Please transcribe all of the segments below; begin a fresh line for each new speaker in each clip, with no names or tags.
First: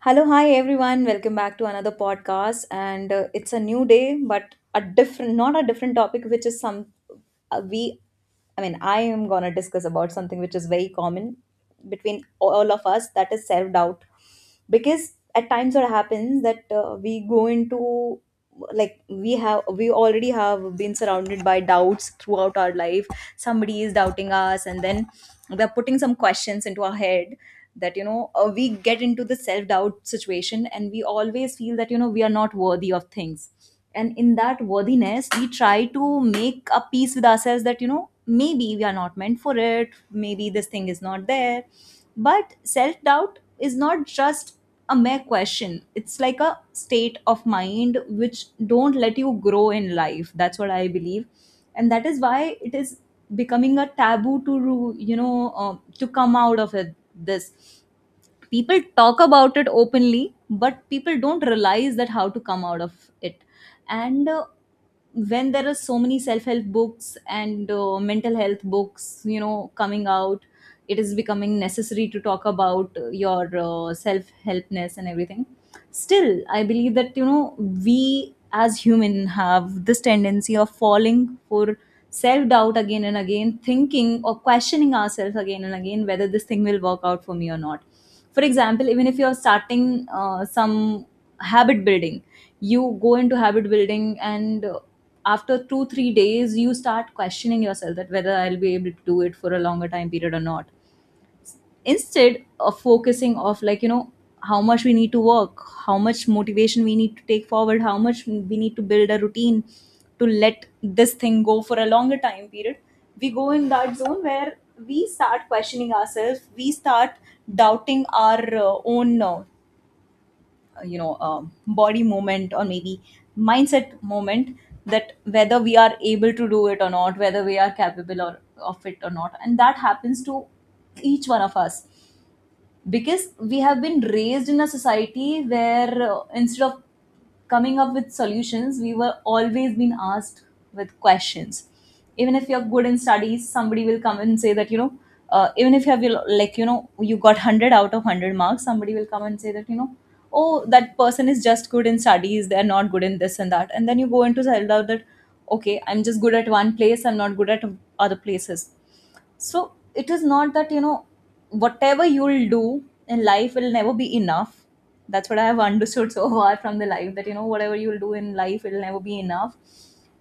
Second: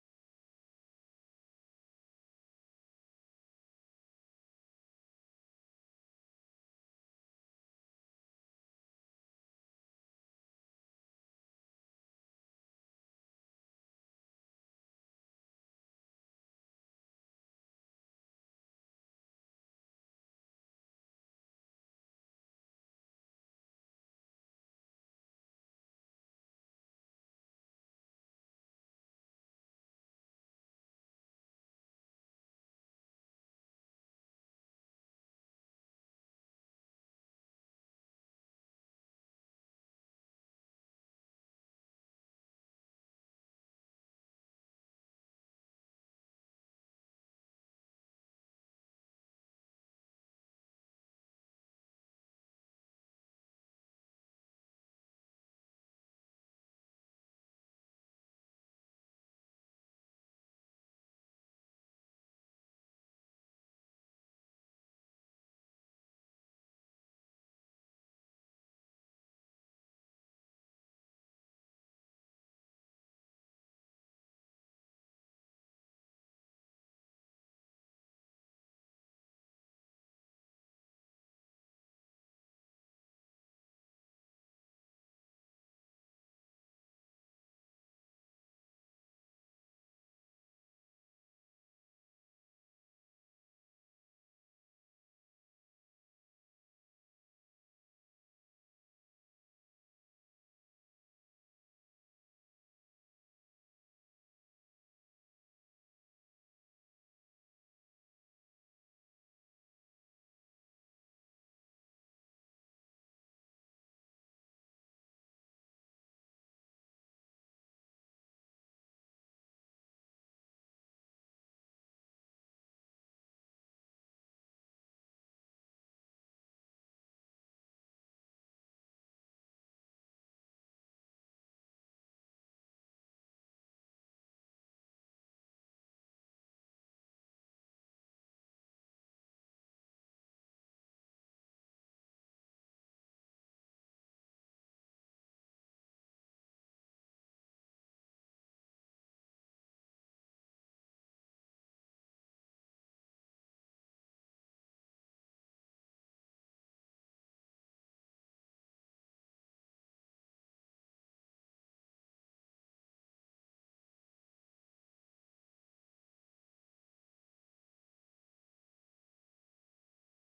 Hello, hi everyone. Welcome back to another podcast. And it's a new day, but a different, not a different topic, which is some we. I mean, I am gonna discuss about something which is very common between all of us. That is self doubt, because at times it happens that we go into like we already have been surrounded by doubts throughout our life. Somebody is doubting us, and then they're putting some questions into our head that you know we get into the self doubt situation, and we always feel that you know we are not worthy of things, and in that worthiness we try to make a peace with ourselves that you know maybe we are not meant for it, maybe this thing is not there. But self doubt is not just a mere question, it's like a state of mind which don't let you grow in life. That's what I believe, and that is why it is becoming a taboo to to come out of it. This people talk about it openly, but people don't realize that how to come out of it. And when there are so many self-help books and mental health books you know coming out, it is becoming necessary to talk about your self-helpness and everything. Still I believe that you know we as human have this tendency of falling for self-doubt again and again, thinking or questioning ourselves again and again whether this thing will work out for me or not. For example, even if you're starting some habit building, you go into habit building, and after 2 3 days you start questioning yourself that whether I'll be able to do it for a longer time period or not, instead of focusing of like you know how much we need to work, how much motivation we need to take forward, how much we need to build a routine to let this thing go for a longer time period. We go in that zone where we start questioning ourselves, we start doubting our own body movement, or maybe mindset moment, that whether we are able to do it or not, whether we are capable or, of it or not. And that happens to each one of us, because we have been raised in a society where instead of coming up with solutions we were always being asked with questions. Even if you're good in studies, somebody will come and say that you know even if you have like you know you got 100 out of 100 marks, somebody will come and say that you know, oh, that person is just good in studies, they're not good in this and that. And then you go into find out that, okay, I'm just good at one place, I'm not good at other places. So it is not that, you know, whatever you'll do in life will never be enough. That's what I have understood so far from the life, that, you know, whatever you'll do in life, it'll never be enough.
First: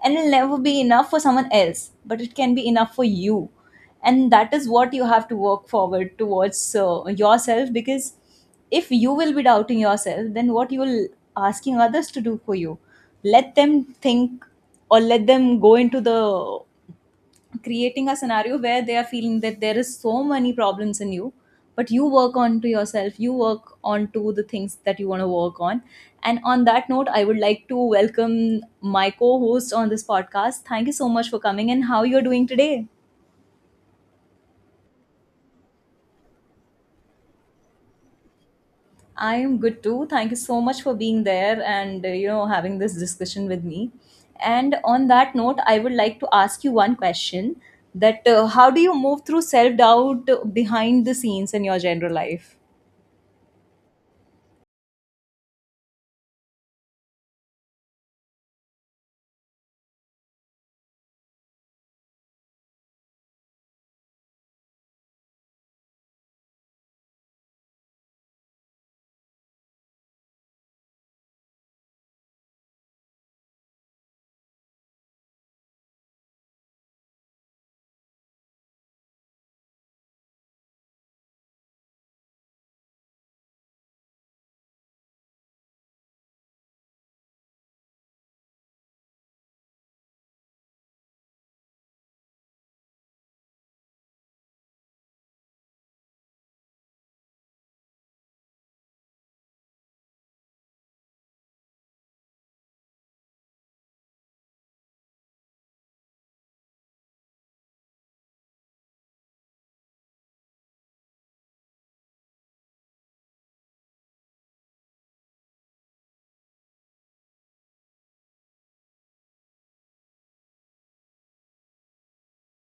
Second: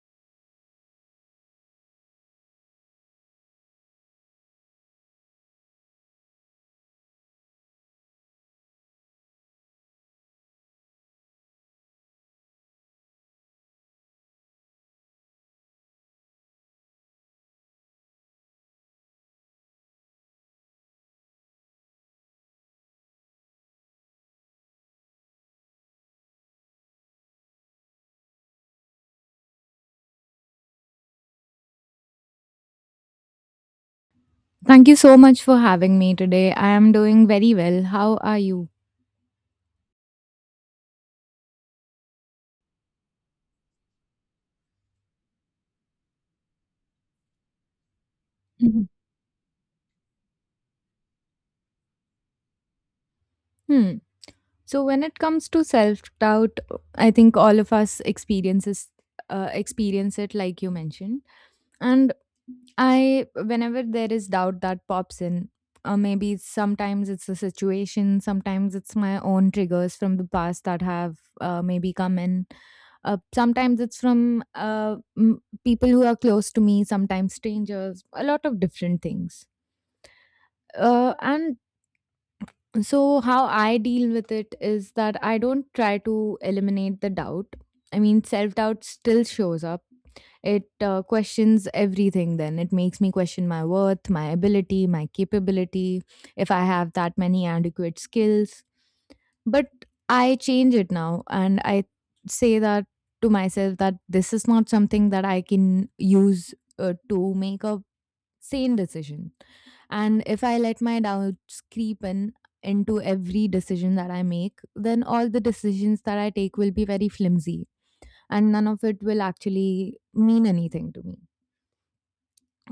And it'll never be enough for someone else, but it can be enough for you. And that is what you have to work forward towards yourself, because if you will be doubting yourself, then what you will asking others to do for you. Let them think, or let them go into the creating a scenario where they are feeling that there is so many problems in you. But you work on to yourself, you work on to the things that you want to work on. And on that note, I would like to welcome my co-host on this podcast. Thank you so much for coming, and how you're doing today?
Thank you so much for having me today. I am doing very well. How are you?
I am good too. Thank you so much for being there and you know having this discussion with me. And on that note, I would like to ask you one question, that how do
Mhm.
you move through self doubt behind the scenes in your general life?
Hmm. So when it comes to self-doubt, I think all of us experience it like you mentioned. And I Whenever there is doubt that pops in, maybe sometimes it's a situation, sometimes it's my own triggers from the past that have maybe come in. Sometimes it's from uh, m- people who are close to me, sometimes strangers, a lot of different things. And So how I deal with it is that I don't try to eliminate the doubt. I mean, self doubt still shows up. It questions everything, then it makes me question my worth, my ability, my capability, if I have that many adequate skills. But I change it now and I say that to myself, that this is not something that I can use to make a sane decision. And if I let my doubts creep in into every decision that I make, then all the decisions that I take will be very flimsy and none of it will actually mean anything to me.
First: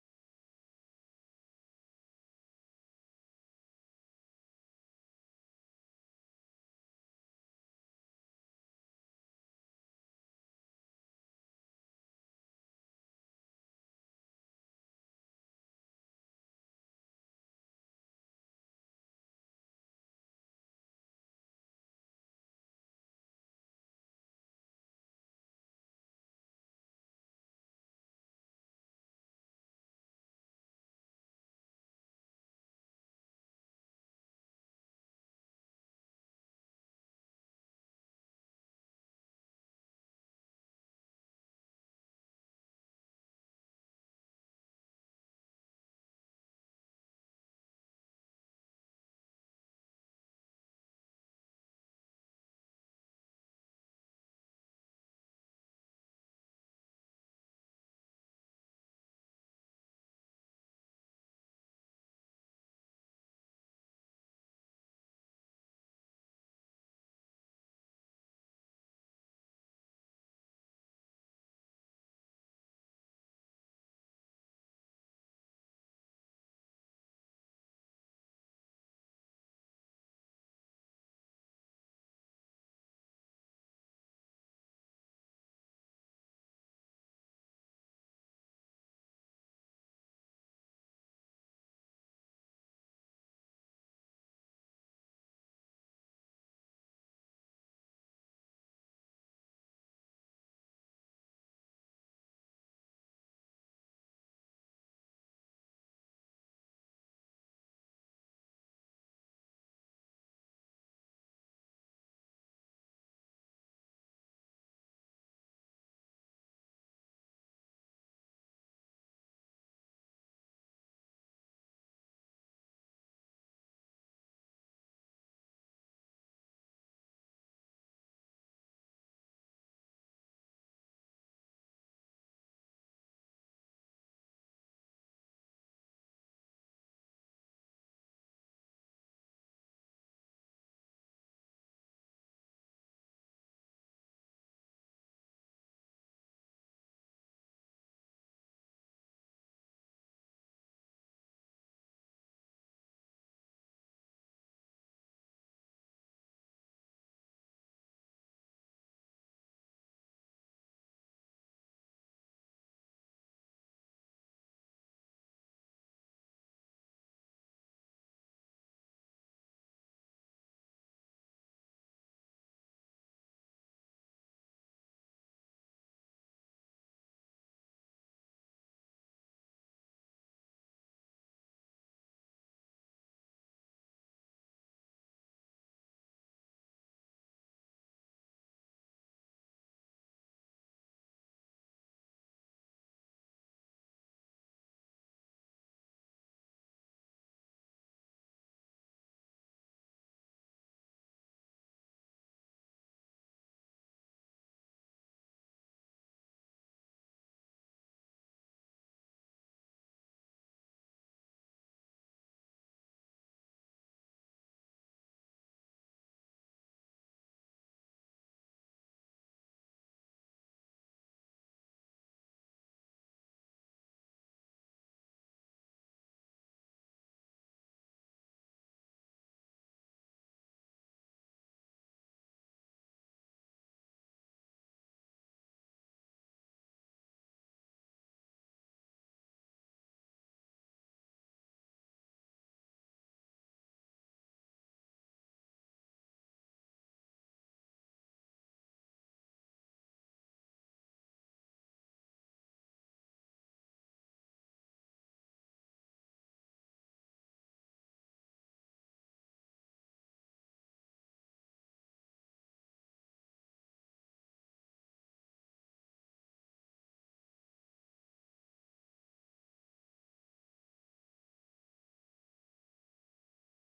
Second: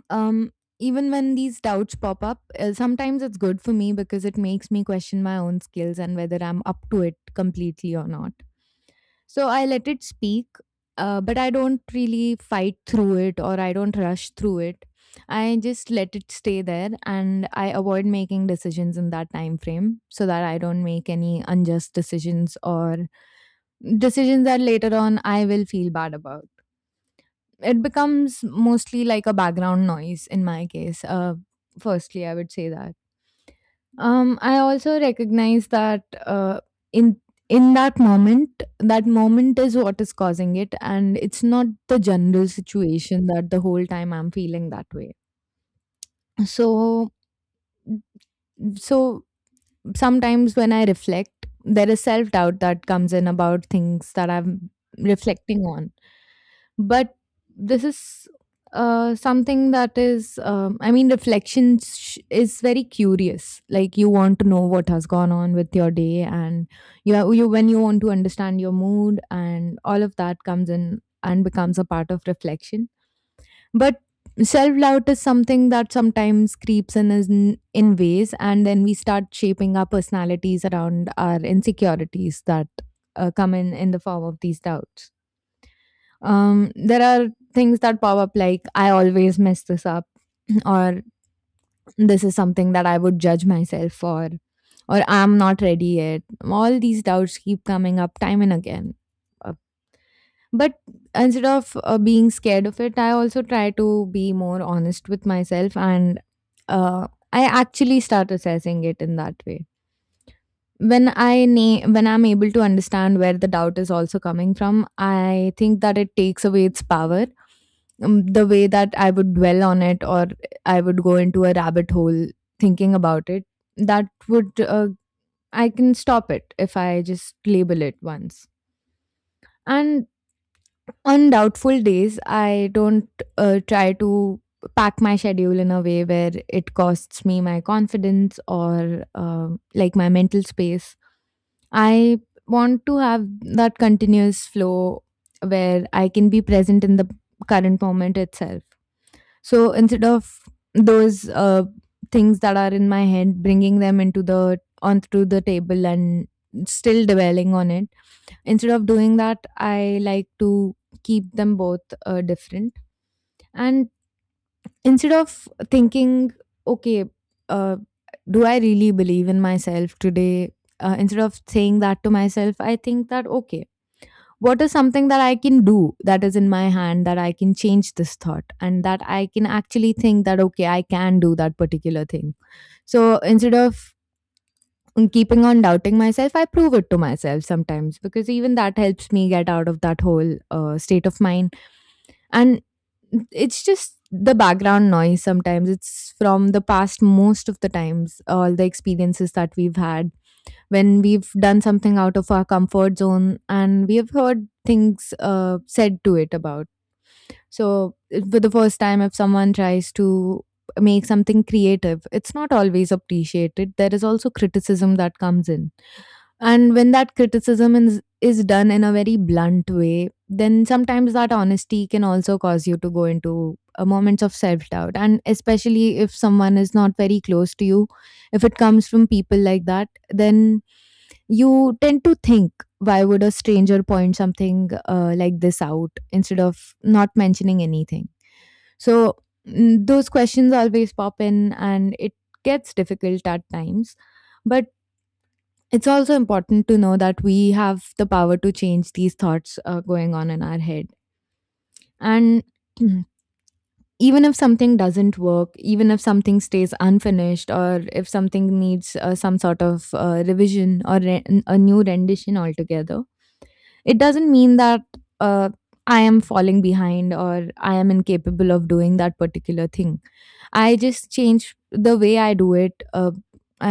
Um, Even when these doubts pop up, sometimes it's good for me because it makes me question my own skills and whether I'm up to it completely or not. So I let it speak, but I don't really fight through it or I don't rush through it. I just let it stay there and I avoid making decisions in that time frame so that I don't make any unjust decisions or decisions that later on I will feel bad about. It becomes mostly like a background noise in my case. Firstly, I would say that. I also recognize that in in that moment is what is causing it, and it's not the general situation that the whole time I'm feeling that way. So, so, sometimes when I reflect, there is self doubt that comes in about things that I'm reflecting on. But this is something that is I mean, is very curious. Like, you want to know what has gone on with your day and you, have, you when you want to understand your mood and all of that comes in and becomes a part of reflection. But self doubt is something that sometimes creeps in in ways, and then we start shaping our personalities around our insecurities that come in the form of these doubts. There are things that pop up like, I always mess this up, or this is something that I would judge myself for, or I'm not ready yet. All these doubts keep coming up time and again. Uh, But instead of being scared of it, I also try to be more honest with myself and uh, I actually start assessing it in that way. When I'm able to understand where the doubt is also coming from, I think that it takes away its power. The way that I would dwell on it, or I would go into a rabbit hole thinking about it, that would, uh, I can stop it if I just label it once. And on doubtful days, I don't try to pack my schedule in a way where it costs me my confidence or like my mental space. I want to have that continuous flow where I can be present in the current moment itself. So instead of those things that are in my head, bringing them into the onto the table and still dwelling on it, instead of doing that, I like to keep them both different. And instead of thinking, okay, uh, do I really believe in myself today? Instead of saying that to myself, I think that, okay, what is something that I can do that is in my hand, that I can change this thought and that I can actually think that, okay, I can do that particular thing. So instead of keeping on doubting myself, I prove it to myself sometimes, because even that helps me get out of that whole state of mind. And it's just the background noise sometimes. It's from the past most of the times, all the experiences that we've had when we've done something out of our comfort zone and we have heard things said to it about. So, for the first time, if someone tries to make something creative, it's not always appreciated. There is also criticism that comes in. And when that criticism is done in a very blunt way, then sometimes that honesty can also cause you to go into moments of self doubt. And especially if someone is not very close to you, if it comes from people like that, then you tend to think, why would a stranger point something like this out instead of not mentioning anything? So those questions always pop in and it gets difficult at times. But it's also important to know that we have the power to change these thoughts going on in our head. And even if something doesn't work, even if something stays unfinished, or if something needs some sort of revision or a new rendition altogether, it doesn't mean that uh, I am falling behind or I am incapable of doing that particular thing. I just change the way I do it.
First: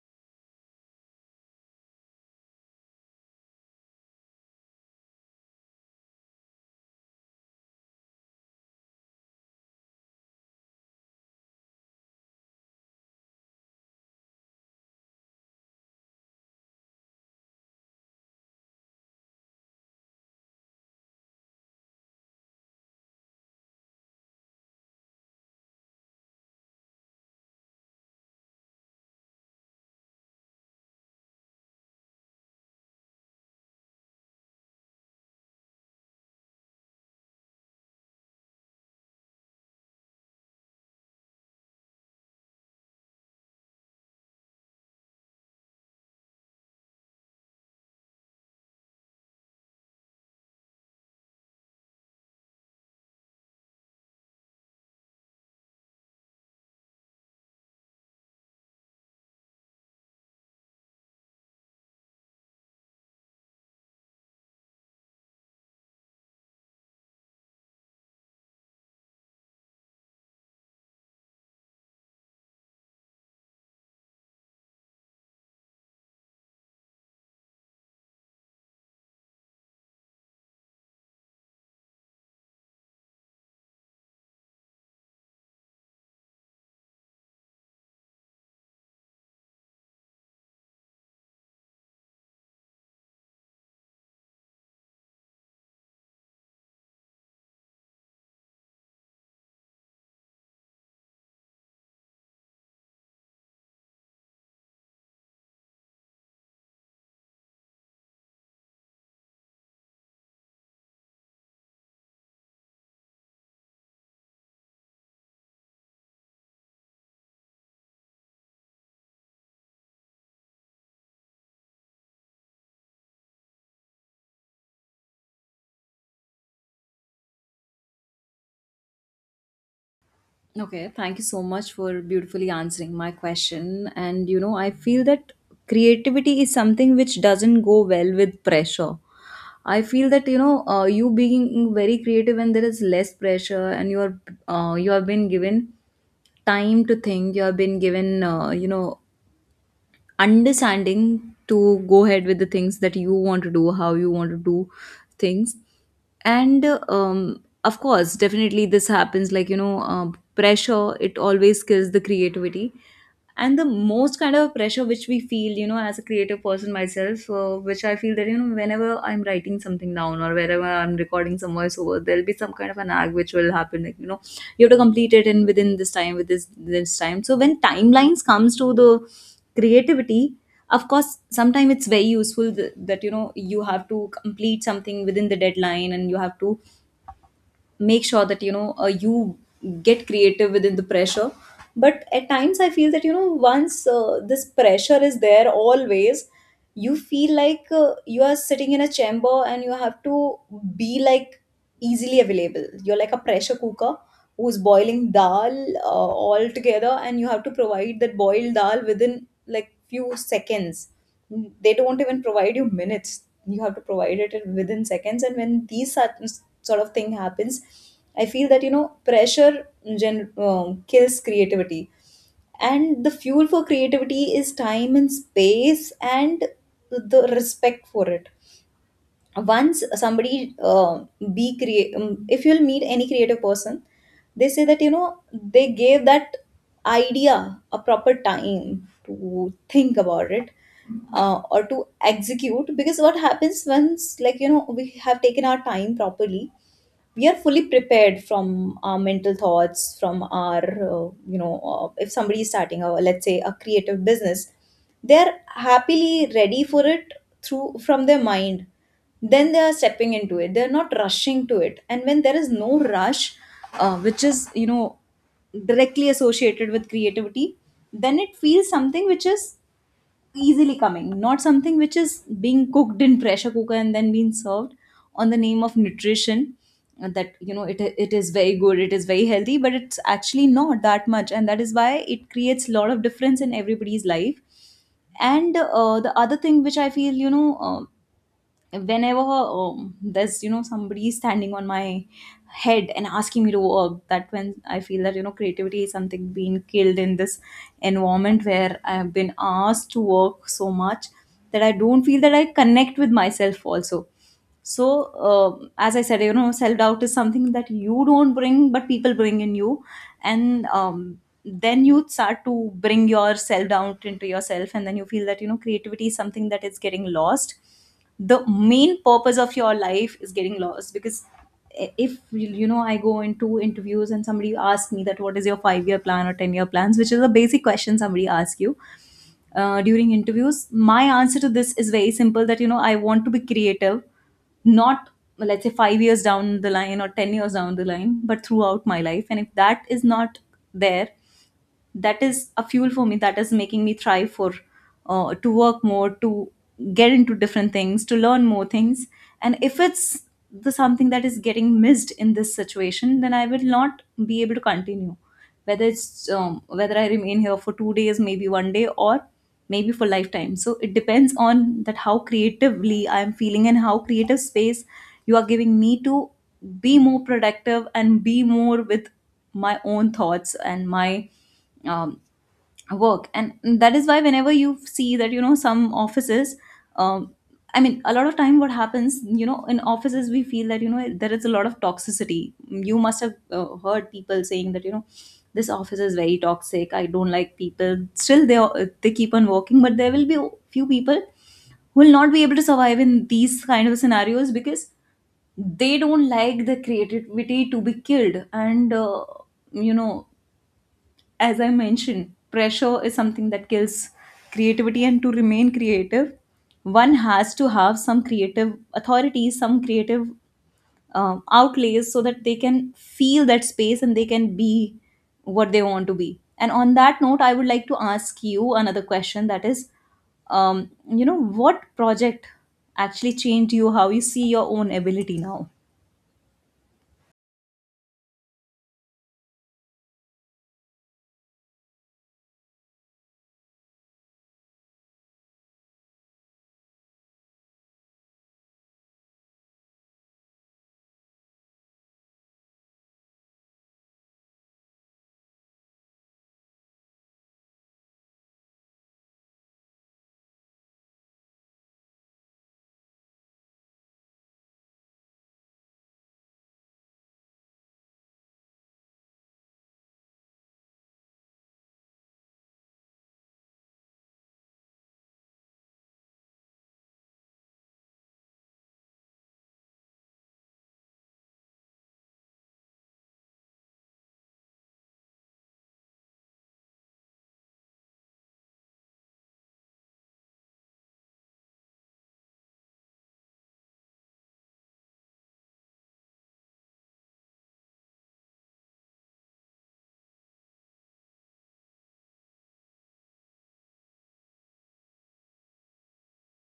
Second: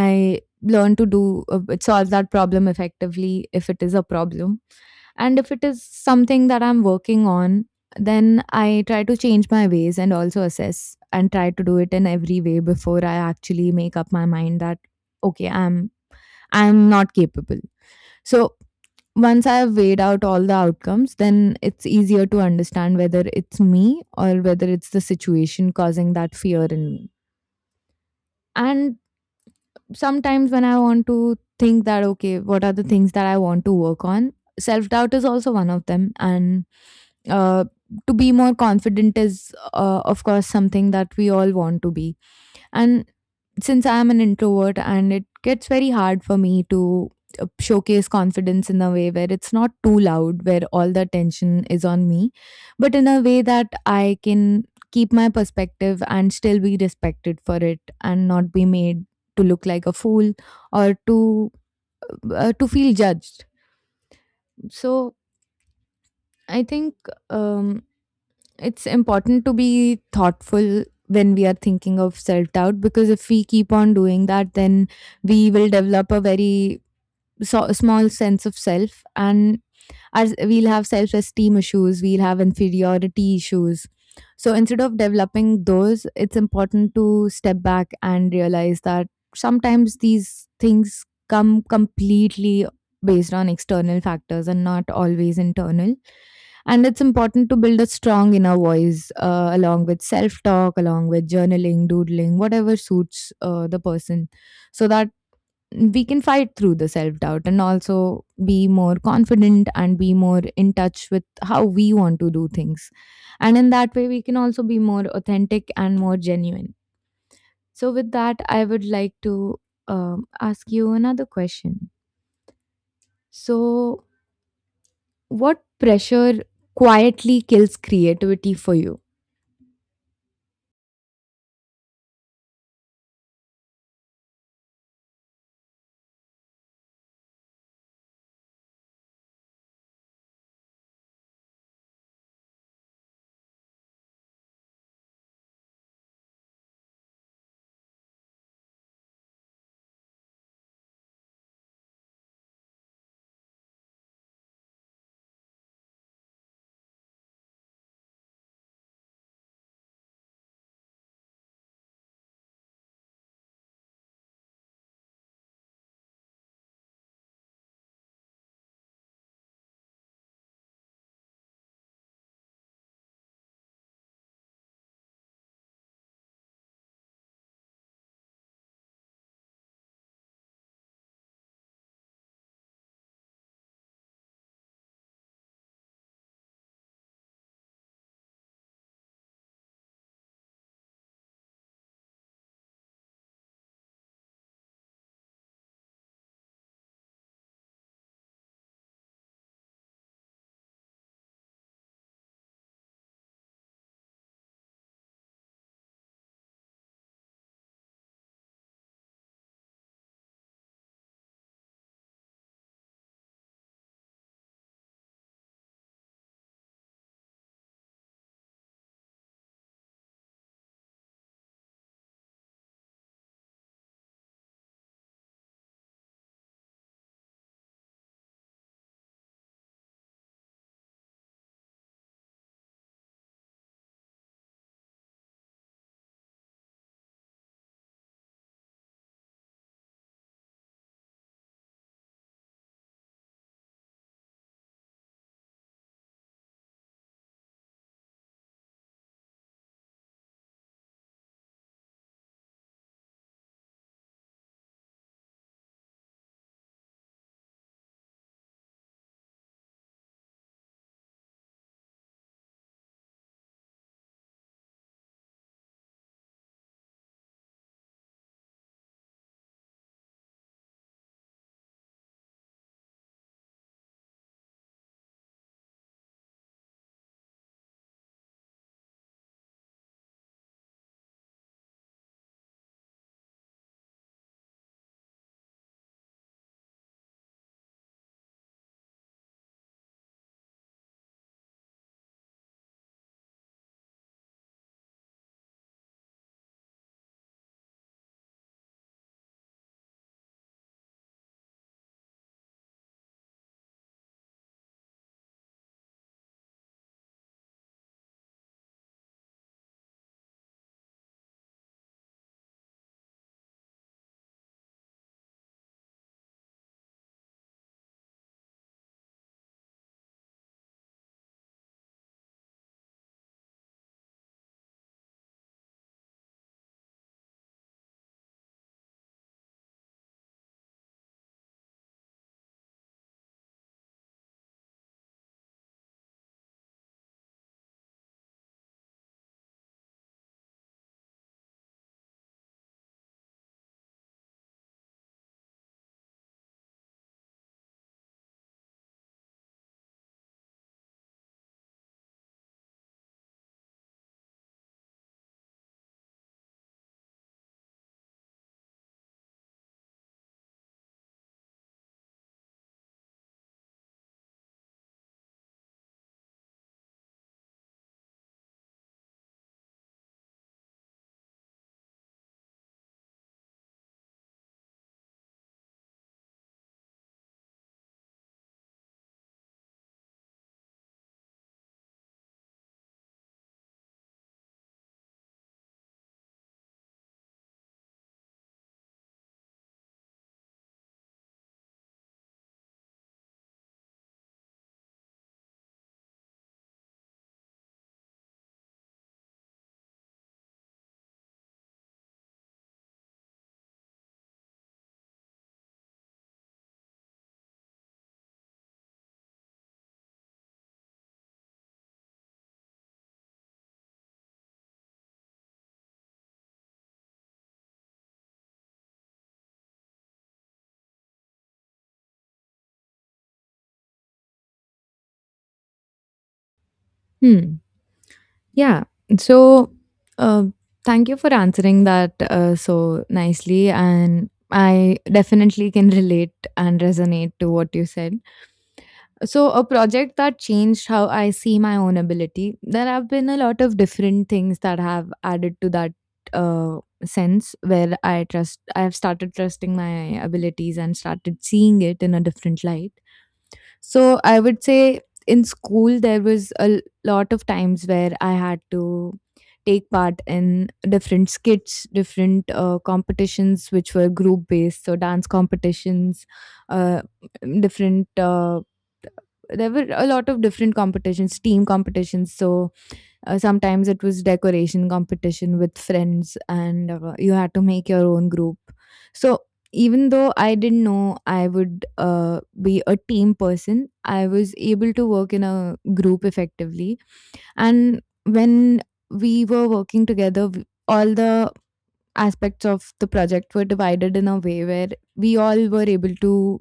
I learn to do solve that problem effectively if it is a problem. And if it is something that I'm working on, then I try to change my ways and also assess and try to do it in every way before I actually make up my mind that, okay, I'm not capable. So once I have weighed out all the outcomes, then it's easier to understand whether it's me or whether it's the situation causing that fear in me. And sometimes when I want to think that, okay, what are the things that I want to work on? Self doubt is also one of them. And uh, to be more confident is, of course, something that we all want to be. And since I'm an introvert and it gets very hard for me to showcase confidence in a way where it's not too loud, where all the attention is on me, but in a way that I can keep my perspective and still be respected for it and not be made to look like a fool or to feel judged. So I think, um it's important to be thoughtful when we are thinking of self doubt, because if we keep on doing that, then we will develop a very small sense of self and we'll have self-esteem issues, we'll have inferiority issues. So instead of developing those, it's important to step back and realize that sometimes these things come completely based on external factors and not always internal. And it's important to build a strong inner voice along with self talk, along with journaling, doodling, whatever suits the person, so that we can fight through the self doubt and also be more confident and be more in touch with how we want to do things. And in that way, we can also be more authentic and more genuine. So, with that, I would like to ask you another question. So, what pressure quietly kills creativity for you?
Okay, thank you so much for beautifully answering my question. And you know, I feel that creativity is something which doesn't go well with pressure. I feel that you know, you being very creative and there is less pressure, and you are you have been given time to think. You have been given you know understanding to go ahead with the things that you want to do, how you want to do things. And of course, definitely this happens like, you know, pressure, it always kills the creativity. And the most kind of pressure which we feel, you know, as a creative person myself, which I feel that, you know, whenever I'm writing something down or wherever I'm recording some voiceover, there'll be some kind of an ag which will happen, like, you know, you have to complete it in within this time with this time. So when timelines comes to the creativity, of course, sometimes it's very useful that you know you have to complete something within the deadline, and you have to make sure that you know you get creative within the pressure. But at times I feel that you know once this pressure is there always, you feel like you are sitting in a chamber and you have to be like easily available. You're like a pressure cooker who's boiling dal all together, and you have to provide that boiled dal within like few seconds. They don't even provide you minutes, you have to provide it within seconds. And when these certain sort of thing happens, I feel that you know pressure kills creativity. And the fuel for creativity is time and space, and the respect for it. Once somebody be create if you'll meet any creative person, they say that you know they gave that idea a proper time to think about it, or to execute. Because what happens, once like you know we have taken our time properly, we are fully prepared from our mental thoughts, from our if somebody is starting a, let's say, a creative business, they're happily ready for it through from their mind, then they are stepping into it, they're not rushing to it. And when there is no rush, which is you know directly associated with creativity, then it feels something which is easily coming, not something which is being cooked in pressure cooker and then being served on the name of nutrition, that you know it is very good, it is very healthy, but it's actually not that much. And that is why it creates a lot of difference in everybody's life. And the other thing which I feel you know, whenever there's you know somebody standing on my head and asking me to work, that when I feel that you know creativity is something being killed in this environment where I have been asked to work so much that I don't feel that I connect with myself also. So as I said, you know self doubt is something that you don't bring, but people bring in you. And then you start to bring your self doubt into yourself, and then you feel that you know creativity is something that is getting lost, the main purpose of your life is getting lost. Because if you know I go into interviews and somebody asks me that what is your 5 year plan or 10-year plans, which is a basic question somebody asks you during interviews, my answer to this is very simple, that you know I want to be creative, not, let's say, 5 years down the line or 10 years down the line, but throughout my life. And if that is not there, that is a fuel for me, that is making me thrive for to work more, to get into different things, to learn more things. And if it's the something that is getting missed in this situation, then I will not be able to continue, whether it's whether I remain here for 2 days, maybe one day, or maybe for lifetime. So it depends on that how creatively I am feeling and how creative space you are giving me to be more productive and be more with my own thoughts and my um, work. And that is why whenever you see that you know some offices, um, I mean, a lot of time what happens you know in offices, we feel that you know there is a lot of toxicity. You must have heard people saying that you know this office is very toxic, I don't like people, still they keep on working. But there will be few people Who will not be able to survive in these kind of scenarios because they don't like the creativity to be killed, and you know as I mentioned, pressure is something that kills creativity, and to remain creative, one has to have some creative authority, some creative outlays so that they can feel that space and they can be what they want to be. And on that note, I would like to ask you another question, that is, you know, what project actually changed you, how you see your own ability now?
Hmm. Yeah. So, uh, thank you for answering that so nicely. And I definitely can relate and resonate to what you said. So, a project that changed how I see my own ability, there have been a lot of different things that have added to that uh, sense where I have started trusting my abilities and started seeing it in a different light. So, I would say in school, there was a lot of times where I had to take part in different skits, different competitions, which were group based, so dance competitions, uh, different. There were a lot of different competitions, team competitions. So sometimes it was decoration competition with friends, and you had to make your own group. So even though I didn't know I would be a team person, I was able to work in a group effectively. And when we were working together, all the aspects of the project were divided in a way where we all were able to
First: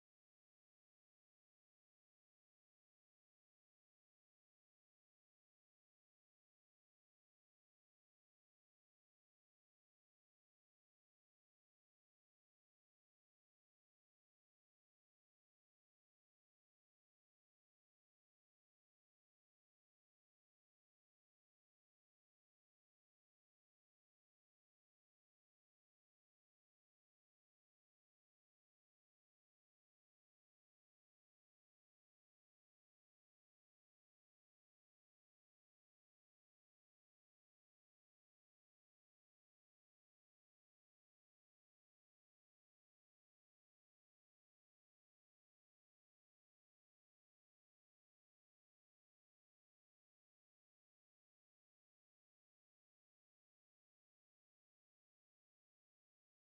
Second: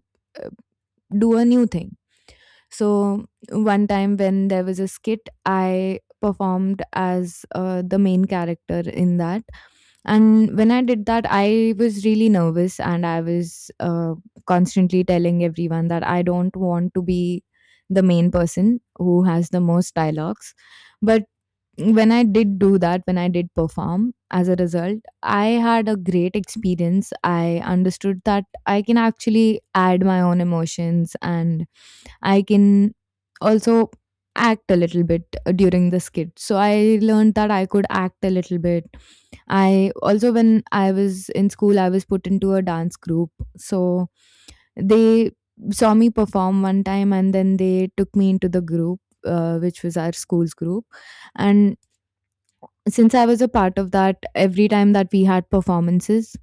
do a new thing. So one time when there was a skit, I performed as the main character in that. And when I did that, I was really nervous and I was constantly telling everyone that I don't want to be the main person who has the most dialogues. But when I did do that, when I did perform, as a result, I had a great experience. I understood that I can actually add my own emotions and I can also act a little bit during the skit. So I learned that I could act a little bit. I also, when I was in school, I was put into a dance group. So they saw me perform one time and then they took me into the group, which was our school's group, and since I was a part of that, every time that we had performances,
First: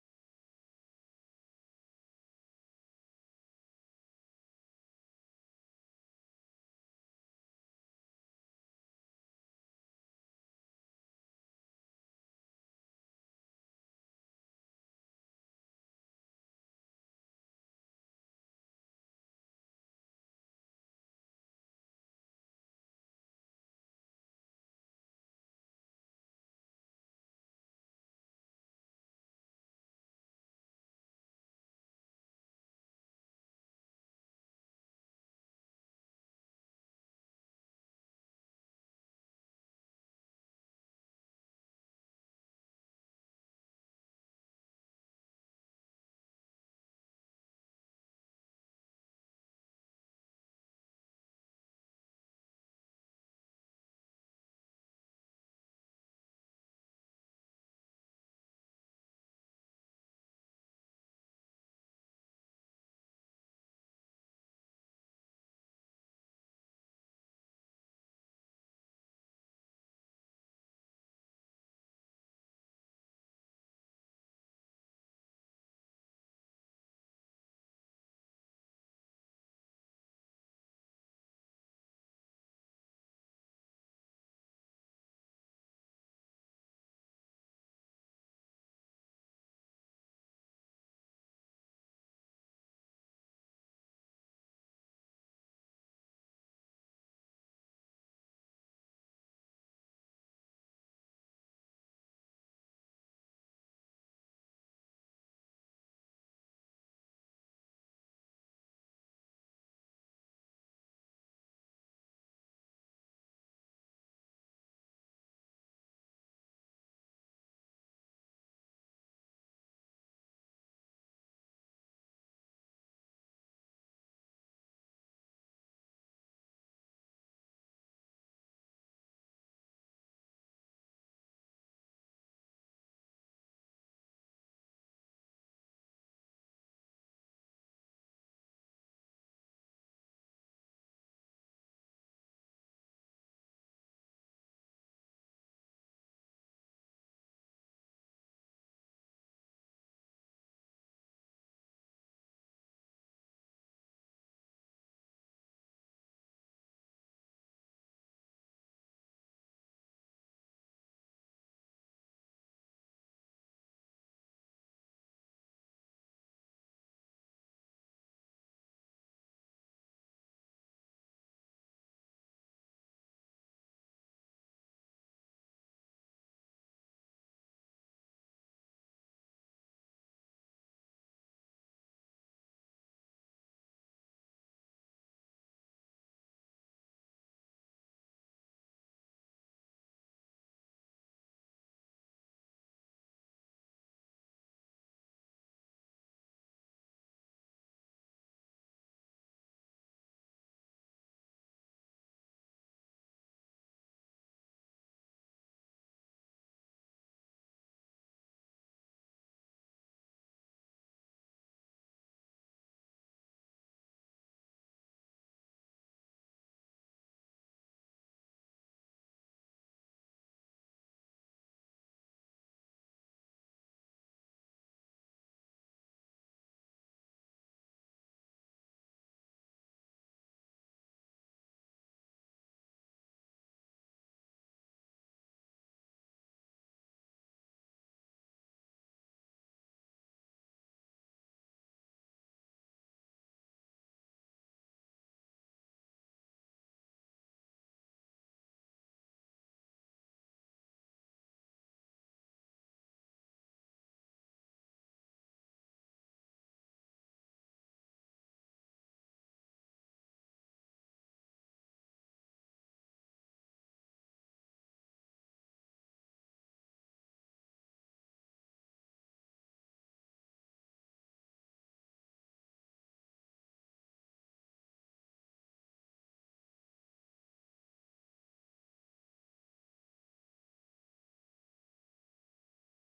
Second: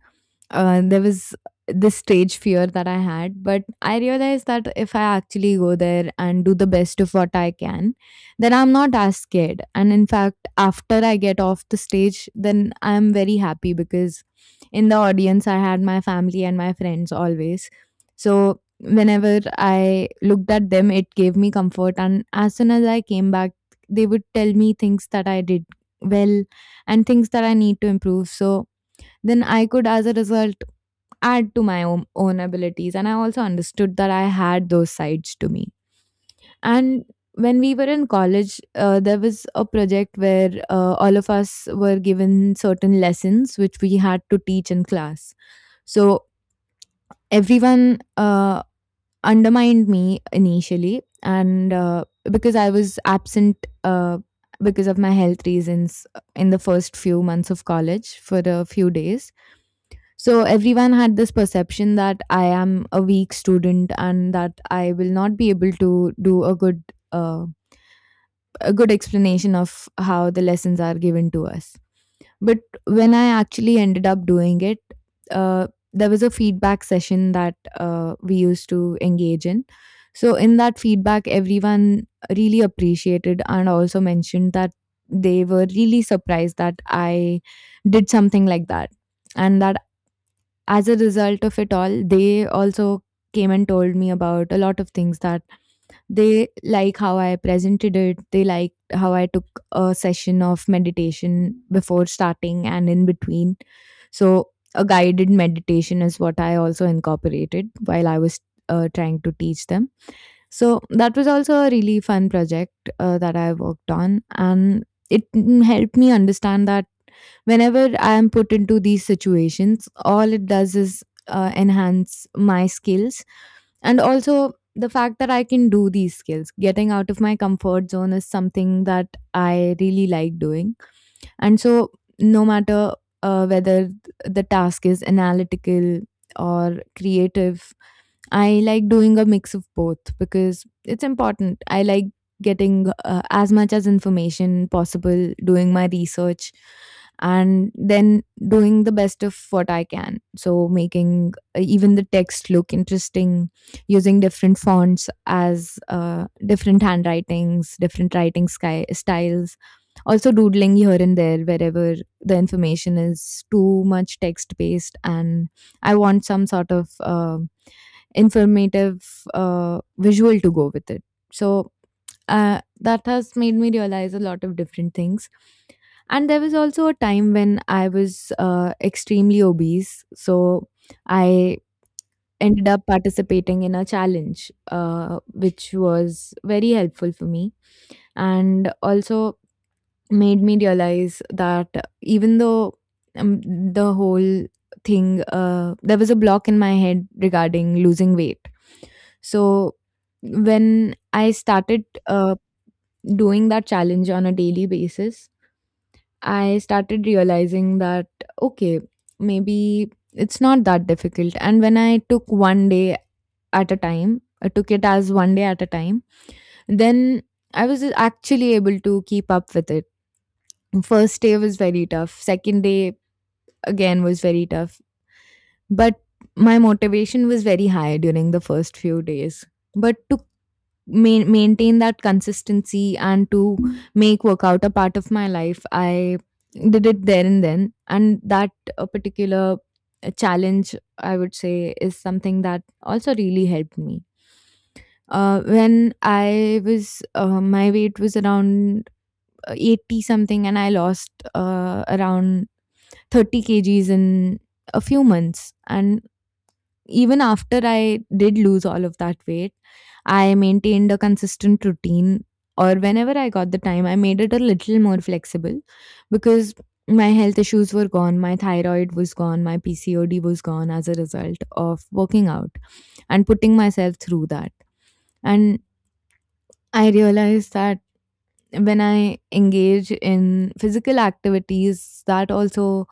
there was this stage fear that I had. But I realized that if I actually go there and do the best of what I can, then I'm not as scared. And in fact, after I get off the stage, then I'm very happy because in the audience, I had my family and my friends always. So whenever I looked at them, it gave me comfort. And as soon as I came back, they would tell me things that I did well and things that I need to improve. So then I could, as a result, add to my own abilities. And I also understood that I had those sides to me. And when we were in college, there was a project where all of us were given certain lessons which we had to teach in class. So everyone undermined me initially, and because I was absent, because of my health reasons, in the first few months of college for a few days. So everyone had this perception that I am a weak student and that I will not be able to do uh, a good explanation of how the lessons are given to us. But when I actually ended up doing it, uh, there was a feedback session that we used to engage in. So, in that feedback, everyone really appreciated and also mentioned that they were really surprised that I did something like that, and that as a result of it all, they also came and told me about a lot of things that they like how I presented it. They liked how I took a session of meditation before starting and in between. So, a guided meditation is what I also incorporated while I was trying to teach them. So that was also a really fun project that I worked on, and it helped me understand that whenever I am put into these situations, all it does is enhance my skills, and also the fact that I can do these skills. Getting out of my comfort zone is something that I really like doing, and so no matter whether the task is analytical or creative, I like doing a mix of both because it's important. I like getting as much as information possible, doing my research, and then doing the best of what I can. So making even the text look interesting, using different fonts as different handwritings, different writing styles. Also doodling here and there wherever the information is too much text based and I want some sort of informative visual to go with it. So that has made me realize a lot of different things. And there was also a time when I was extremely obese. So I ended up participating in a challenge, which was very helpful for me. And also, made me realize that even though, um, the whole thing, there was a block in my head regarding losing weight. So when I started doing that challenge on a daily basis, I started realizing that, okay, maybe it's not that difficult. And when I took one day at a time, I took it as one day at a time, then I was actually able to keep up with it. First day was very tough, second day again was very tough, but my motivation was very high during the first few days. But to maintain that consistency and to make workout a part of my life, I did it there and then, and that particular challenge, I would say, is something that also really helped me. When I was, my weight was around 80 something, and I lost around 30 kgs in a few months. And even after I did lose all of that weight, I maintained a consistent routine, or whenever I got the time, I made it a little more flexible because my health issues were gone, my thyroid was gone, my PCOD was gone as a result of working out and putting myself through that. And I realized that when I engage in physical activities, that also,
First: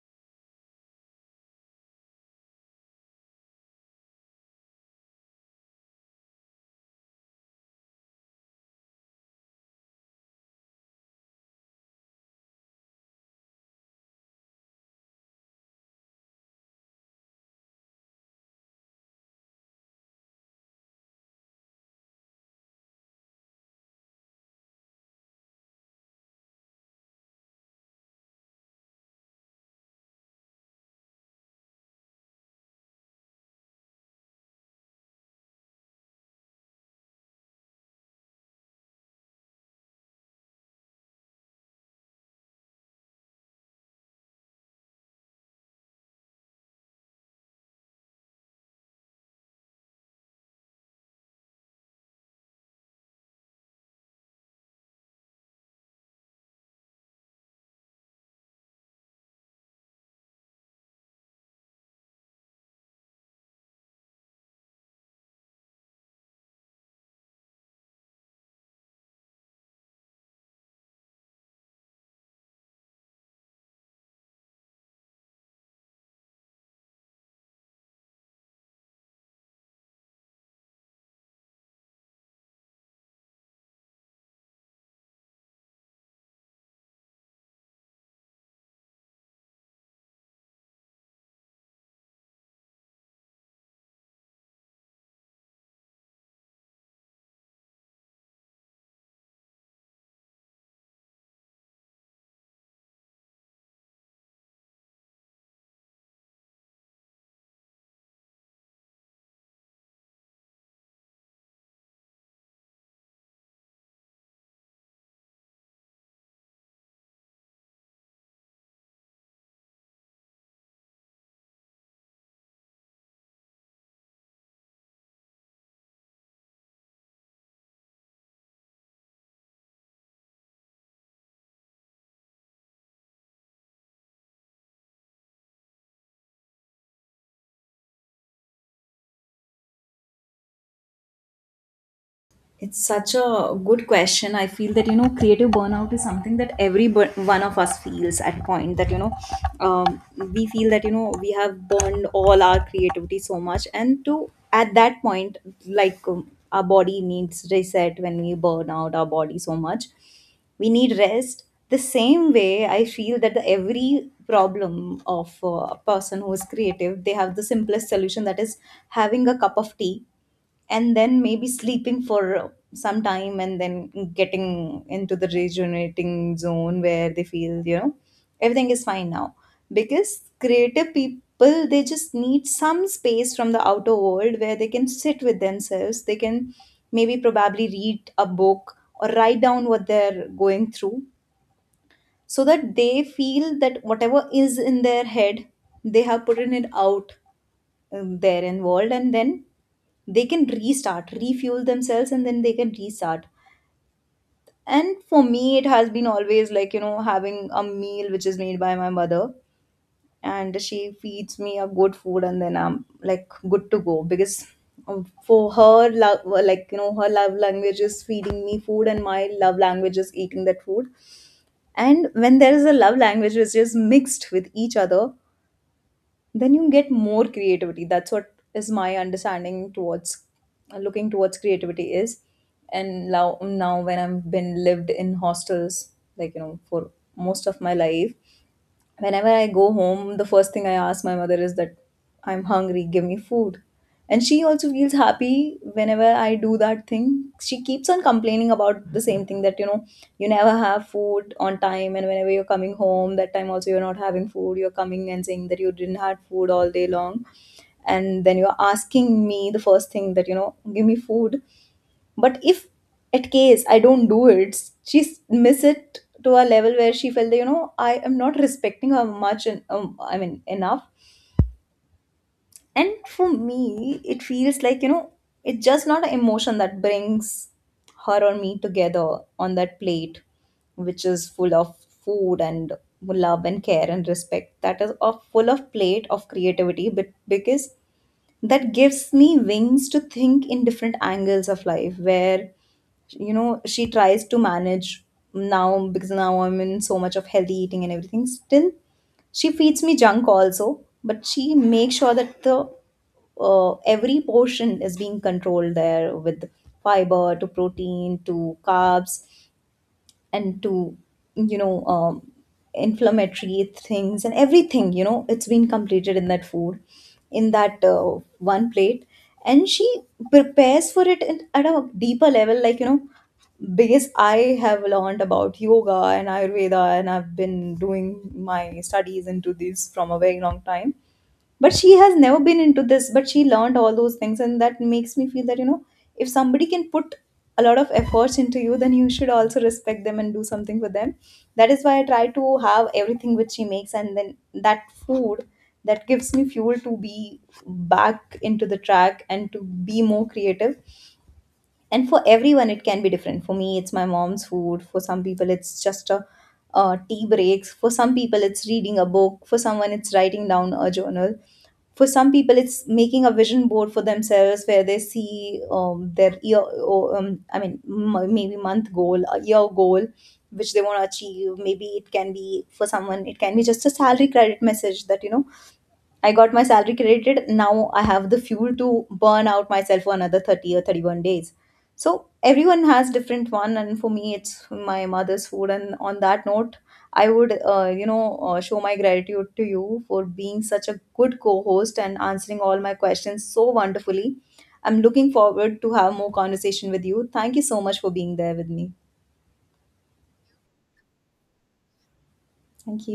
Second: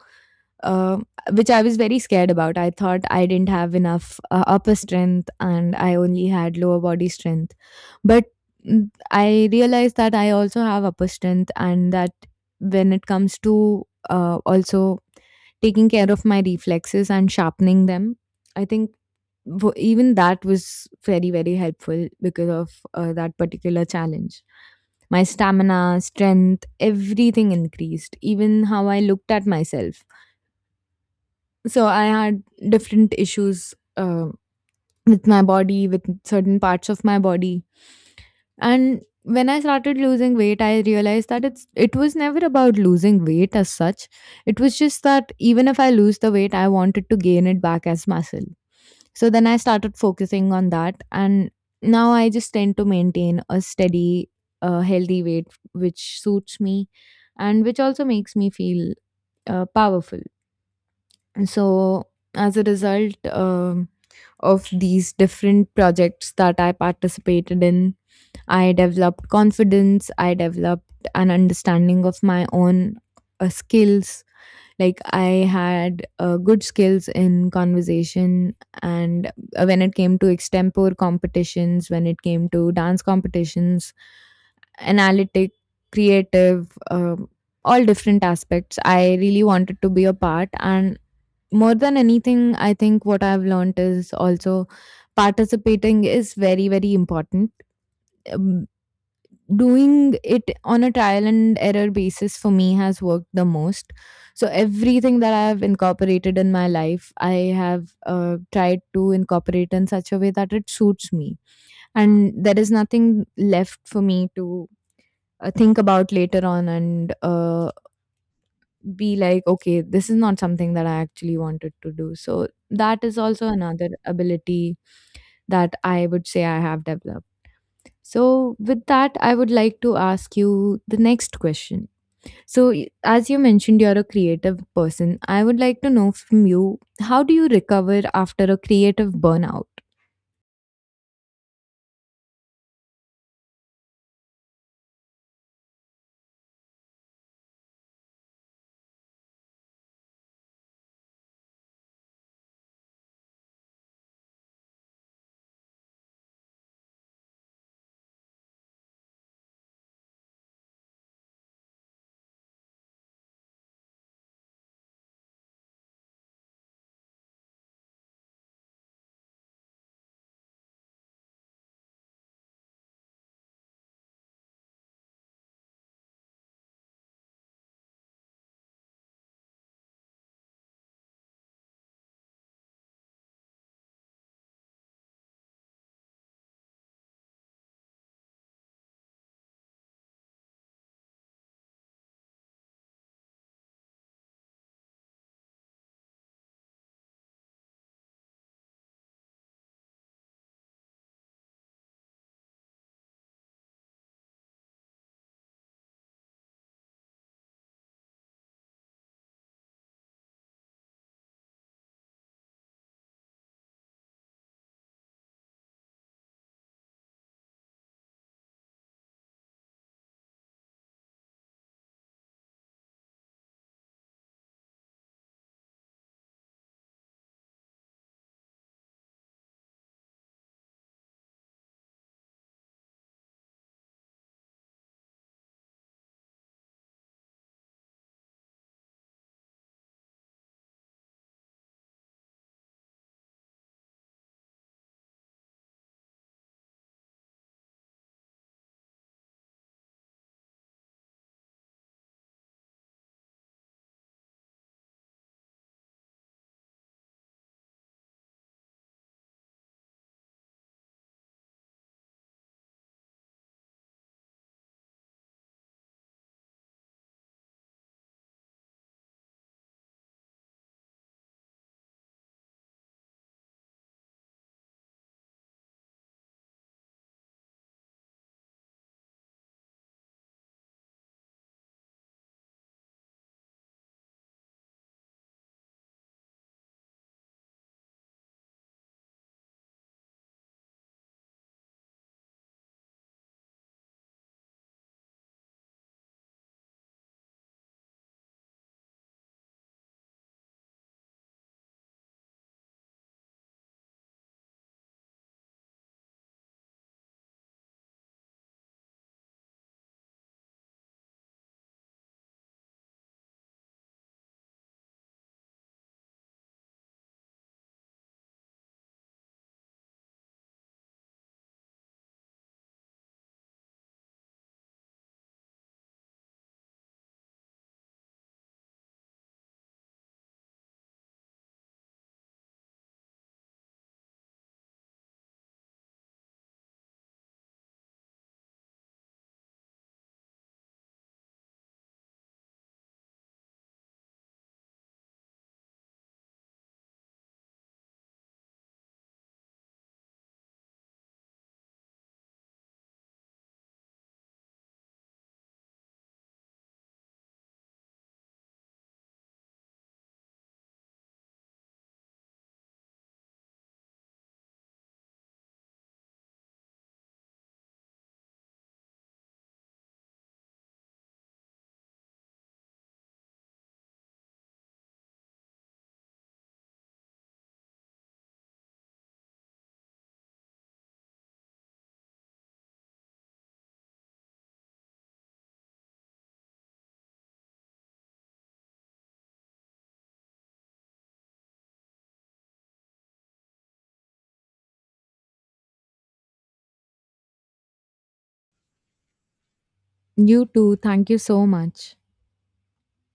um, which I was very scared about. I thought I didn't have enough upper strength and I only had lower body strength. But I realized that I also have upper strength, and that when it comes to also taking care of my reflexes and sharpening them, I think even that was very, very helpful. Because of that particular challenge, my stamina, strength, everything increased. Even how I looked at myself. So I had different issues with my body, with certain parts of my body. And when I started losing weight, I realized that it was never about losing weight as such. It was just that even if I lose the weight, I wanted to gain it back as muscle. So then I started focusing on that, and now I just tend to maintain a steady, healthy weight, which suits me, and which also makes me feel powerful. So as a result. Of these different projects that I participated in, I developed confidence, I developed an understanding of my own skills. Like, I had good skills in conversation, and when it came to extempore competitions, when it came to dance competitions, analytic, creative, all different aspects. I really wanted to be a part, and more than anything, I think what I've learned is also participating is very, very important. Um, Doing it on a trial and error basis for me has worked the most. So, everything that I've incorporated in my life, I have tried to incorporate in such a way that it suits me. And there is nothing left for me to think about later on and be like, okay, this is not something that I actually wanted to do. So that is also another ability that I would say I have developed. So, with that, I would like to ask you the next question. So, as you mentioned, you're a creative person. I would like to know from you, how do you recover after a creative burnout?
It's such a good question. I feel that you know, creative burnout is something that every one of us feels at point that you know, um, we feel that you know we have burned all our creativity so much, and to at that point, like our body needs reset. When we burn out our body so much, we need rest. The same way, I feel that the every problem of a person who is creative, they have the simplest solution, that is having a cup of tea and then maybe sleeping for some time and then getting into the rejuvenating zone where they feel you know everything is fine now, because creative people, they just need some space from the outer world where they can sit with themselves. They can maybe probably read a book or write down what they're going through, so that they feel that whatever is in their head, they have put it out there in world. And then they can restart, refuel themselves, and then they can restart. And for me, it has been always like you know having a meal which is made by my mother, and she feeds me a good food, and then I'm like good to go. Because for her love, like you know, her love language is feeding me food, and my love language is eating that food. And when there is a love language which is mixed with each other, then you get more creativity. That's what is my understanding towards looking towards creativity is. And now, when I've been lived in hostels, like you know, for most of my life, whenever I go home, the first thing I ask my mother is that, I'm hungry, give me food. And she also feels happy whenever I do that thing. She keeps on complaining about the same thing, that, you know, you never have food on time, and whenever you're coming home, that time also you're not having food. You're coming and saying that you didn't have food all day long, and then you're asking me the first thing, that, you know, give me food. But if at case I don't do it, she miss it to a level where she felt that you know I am not respecting her much and I mean enough. And for me, it feels like you know it's just not an emotion that brings her or me together on that plate, which is full of food and love and care and respect. That is a full of plate of creativity, but because that gives me wings to think in different angles of life, where you know she tries to manage now, because now I'm in so much of healthy eating and everything, still she feeds me junk also, but she makes sure that the every portion is being controlled there, with fiber to protein to carbs and to you know um, inflammatory things and everything, you know, it's been completed in that food, in that one plate. And she prepares for it in, at a deeper level, like you know, because I have learned about yoga and Ayurveda, and I've been doing my studies into this from a very long time, but she has never been into this, but she learned all those things, and that makes me feel that you know if somebody can put a lot of efforts into you, then you should also respect them and do something for them. That is why I try to have everything which she makes, and then that food, that gives me fuel to be back into the track and to be more creative. And for everyone it can be different. For me it's my mom's food. For some people it's just a tea breaks, for some people it's reading a book, for someone it's writing down a journal, for some people it's making a vision board for themselves where they see their year, maybe month goal, a year goal which they want to achieve. Maybe it can be, for someone it can be just a salary credit message that, you know, I got my salary credited. Now I have the fuel to burn out myself for another 30 or 31 days. So everyone has different one. And for me, it's my mother's food. And on that note, I would, show my gratitude to you for being such a good co-host and answering all my questions so wonderfully. I'm looking forward to have more conversation with you. Thank you so much for being there with me.
You too. Thank you so much.
Thank you.